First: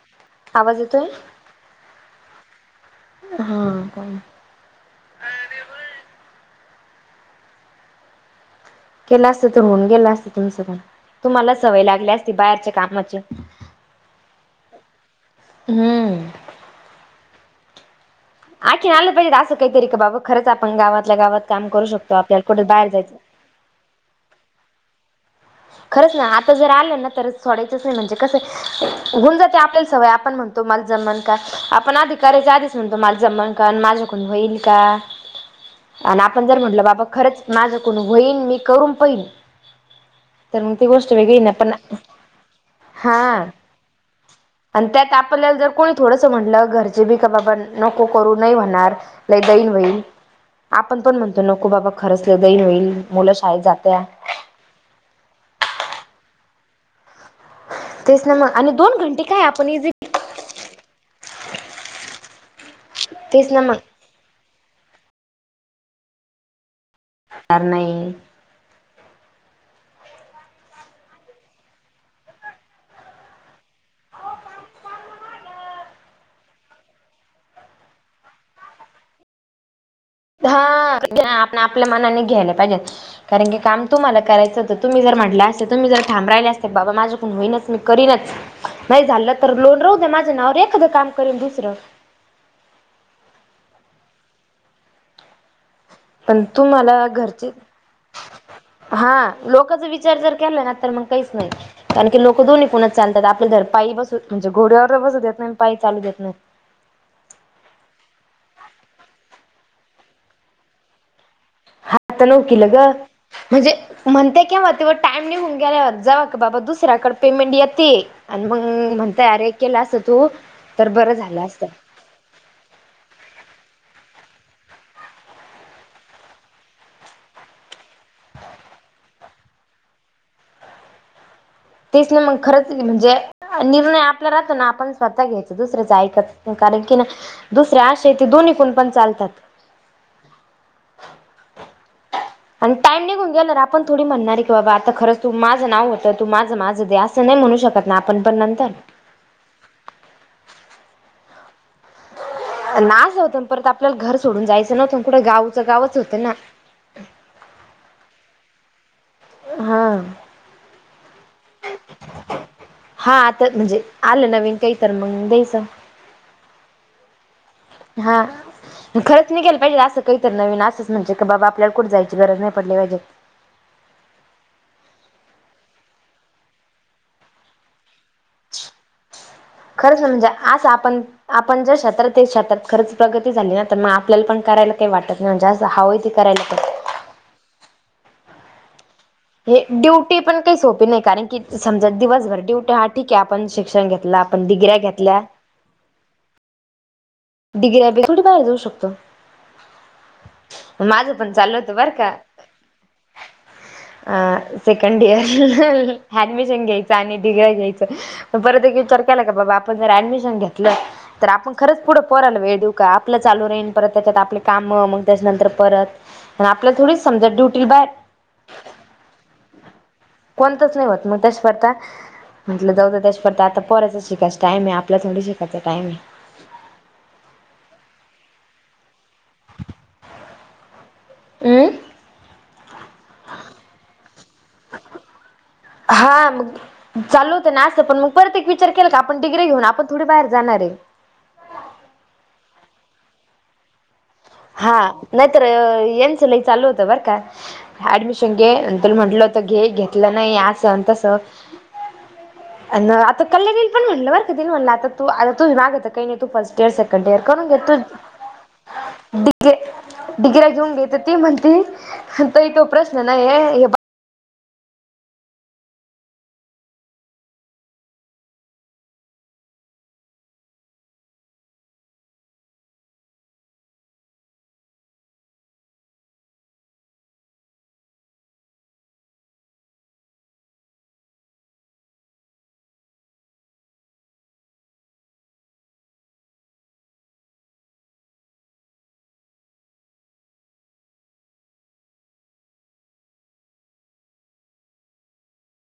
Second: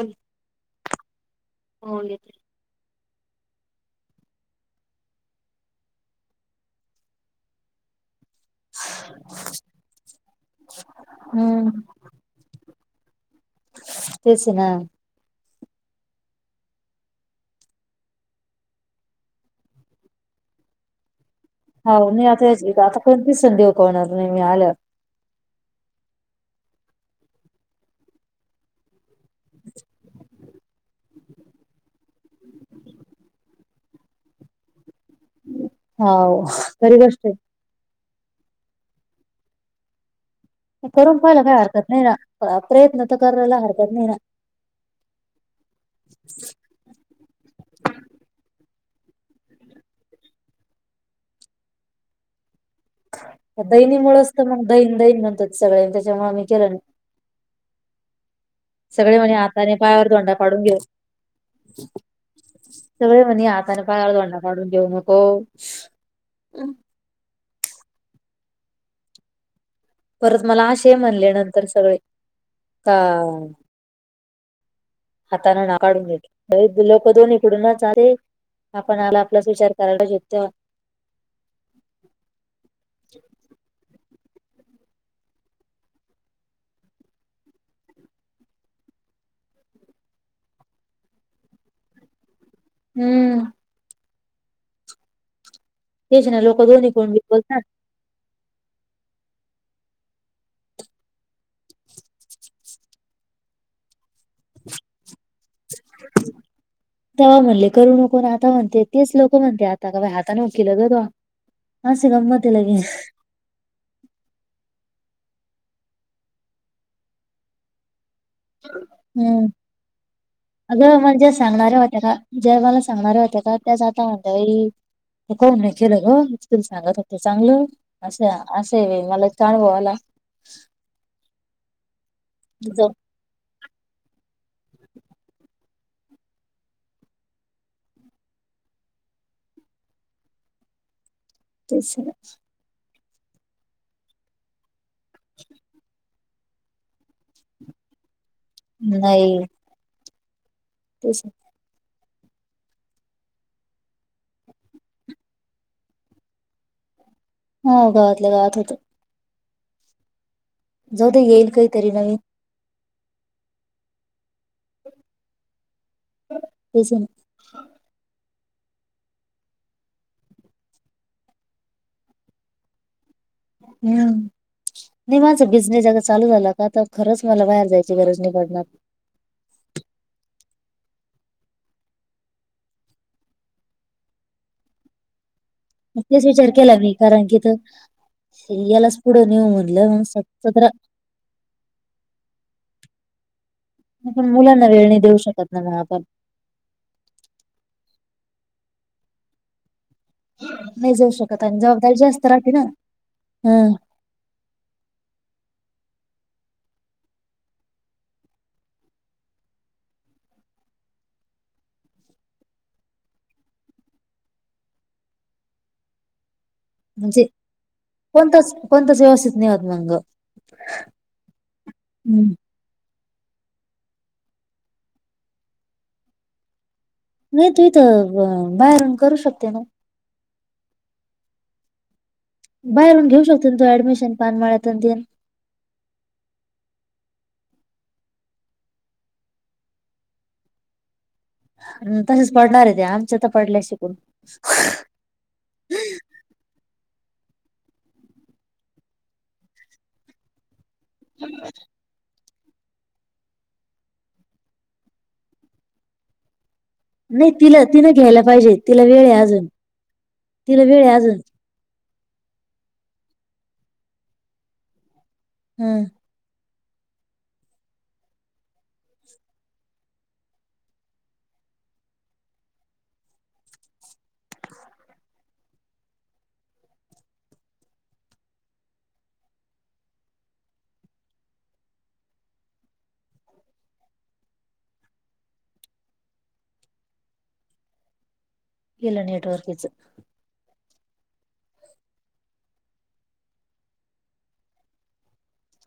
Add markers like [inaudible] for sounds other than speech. ह आवाज येतोय? हो येतोय. हां. पण- केलं असतं तर होऊन गेल असत तुमच पण. तुम्हाला सवय लागली असती बाहेरच्या कामाची. तेच ना. हं. आखीन आलं पाहिजे असं काहीतरी का बाबा, खरंच आपण गावातल्या गावात- काम करू होव. शकतो नाही आपल्याला कुठे आता बाहेर आता जायचं कोणतीच संधी हुकवणार नाही मी आल्यावर. खरंच ना. आता जर आलं ना तरच सोडायचंच नाही. म्हणजे कसं- होऊन जाते आपल्याला सवय. आपण म्हणतो मला जमल का? आपण आधी करायच्या आधीच म्हणतो. माझ जमल का आन माझ्याकडून होईल का? आणि हाव आपण जर म्हटलं खरी बाबा गोष्ट आहे खरंच माझ कडून होईल. मी करून पहीन- करून पाहिला ना काय पण हरकत नाही ना? प्रयत्न तर करायला काही हरकत नाही ना? आन त्यात आपल्याला जर कोणी थोडंसं म्हटलं घरचे बी का बाबा नको करू नाही होणार. नाही दैन होईल. आपण पण म्हणतो नको बाबा खरंच लई दैन होईल. मुलं शाळेत दैनी जात्या मुळच तर. मग दैन दैन म्हणतात सगळे न त्याच्यामुळे मी केलं नाही. तेच ना म आणि- दोन सगळे घंटे म्हणे काय आपण हाताने इझी पायावर धोंडा पाडून घेऊ- सगळे म्हणे तेच ना हातान मग पायावर धोंडा- पाडून घेऊ नको. कार नाही. परत मला आशेही म्हणले नंतर सगळे का- हाताने नाकाढून घेत काही दिलं तरी इकडूनच आली आपण आला आपलाच विचार करायला पाहिजेत. हा [unintelligible] आपणा आपल्या मनानी घ्यायला पाहिजेल. कारण की, काम तुम्हाला करायचं होत. तुम्ही जर म्हटलं असत्या तुम्ही जर ठाम राहिले असते बाबा माझ्याकडून होईनच मी करीनच नाही झालं तर लोड राहू द्या माझ्या नावावर एखादं काम करीन दुसरं. हम्म, तेच ना पण लोक तूम्हाला दोन्हीकडून बी घरची बोलतात हा लोकाचा विचार जर केल्या ना, तर मग काहीच नाही. कारण की लोक दोन्ही कुणच चालतात. आपण जर पायी बसू म्हणजे घोड्यावर बी बसू देत नाही आणि पायी चालू देत नाही. तेव्हा म्हणले करू नको. आता म्हणते तेच लोकं म्हणते आता का बा हातान केलं ग त्वा. हातानं व केलं ग. म्हणजे म्हणतेय केव्हा तेव्हा टाइम निघुन गेल्यावर जेव्हा की, बाबा दुसऱ्याकडे पेमेंट येते. आणि मग म्हणताय हम्म अरे केलं असं तू, तर बरं झालं असत. जगाला सांगणारे आता काय [unintelligible] त काऊन चेलं ग. मीच तुले सांगत होते चांगल. अशा अशे मला [unintelligible] अनुभव आला. तेच ना मग खरंच जाऊ म्हणजे निर्णय आपला राहतो ना, आपण स्वतः घ्यायच. दुसऱ्याचं ऐकत कारण की न दुसरे अशेत ते दोन्ही कुण पण चालतात. तेच [unintelligible] आणि टाइम निघून गेल्यावर आपण थोडी म्हणणार की, बाबा आता खरच तू माझं नाव होतं. तर तू माझं माझं दे असं नाही म्हणू शकत ना, आपण पण नंतर. नाही. तेच न, अन अस व्हत न परत आपल्याला घर सोडून जायचं नव्हतं. कुठं गावचं गावच होतं ना. हो गावातल्या गावात होत. हां, जाऊ दे येईल काहीतरी नवीन. हा आता म्हणजे आलं नवीन काही तर मग द्यायचं. तेच हे ना, हां, खरंच निघाल पाहिजे असं काहीतर नवीन असंच म्हणजे की बाबा, आपल्याला कुठ जायची गरज नाही पडली पाहिजे. हम्म, नाही माझं बिझनेस ज्यादा चालू झाला का तर खरंच मला बाहेर जायची गरज नाही पडणार. खरंच म्हणजे आंस आपण आपण ज्या क्षेत्रात आहे क्षेत्रात खरच प्रगती झाली ना, त मग आपल्याला पण करायला काही वाटत नाही. म्हणजे अस हाव मग येती तेच करायला विचार पण. केला मी कारण की इथं, यालाच पुढं नेऊ हे म्हणलं मग ड्युटी पण काही सतरा सोपी नाही कारण की समजा दिवसभर डिवट्या हा ठीक आहे आपण शिक्षण घेतलं पण आपण मुलांना डिग्र्या वेळ नाही घेतल्या. [unintelligible] डिगऱ्या बी थोडी बाहेर जाऊ शकतो. नाही जाऊ माझं पण शकत. चालू आणि होतं बरं जबाबदारी का जास्त राहते ना, हम्म, अ सेकंड इयर ऍडमिशन घ्यायचं आणि डिगऱ्या घ्यायचं. पण परत एक विचार केला का बाबा आपण जर ऍडमिशन घेतलं. तर आपण खरंच पुढं पोराला वेळ देऊ का. आपल चालू राहीन. परत त्याच्यात आपले काम. मग त्याच्यानंतर परत आणि, आपल्याला थोडीच म्हणजे समजा ड्युटीला बाहेर कोणताच कोणताच व्यवस्थित नाही होत मग कोणतच नाही होत. मग त्याच्या करता हम् म्हटल जाऊ द्या. त्याच्या परता आता पोराचा शिकायचा टाईमय. आपला थोडी शिकायचा टाईम आहे. नाही तु इथ बाहेरून करू शकते ना. अम्म बाहेरून घेऊ शकतो ना तु ऍडमिशन. पानमळ्यात अन तेन. हा म चालु होत ना अस पण. मग परत एक विचार केला की आपण डिग्री घेऊन आपण थोडी बाहेर जाणार आहे. तसेच पडणार आहे ते. आमच्या तर पडल्या शिकून. हा, नाहीतर यांच ल‌ई चालू होत बर का. ऍडमिशन घे. तुला म्हटल होत घे. घेतल नाही. अस अन तस. अ आता कल्याणी पण म्हटल बर का, तीला म्हटल आता तू आता तू मागेत काही नाही तू फर्स्ट इयर स नाही तिला, तिन घ्यायला पाहिजे. तिला वेळ आहे अजून डिगे डिग्रे तिला घेऊन वेळ घे. आहे त ती अजून म्हणती ताई तो प्रश्न नाहीये. हे हम्म गेल नेटवर्क इच.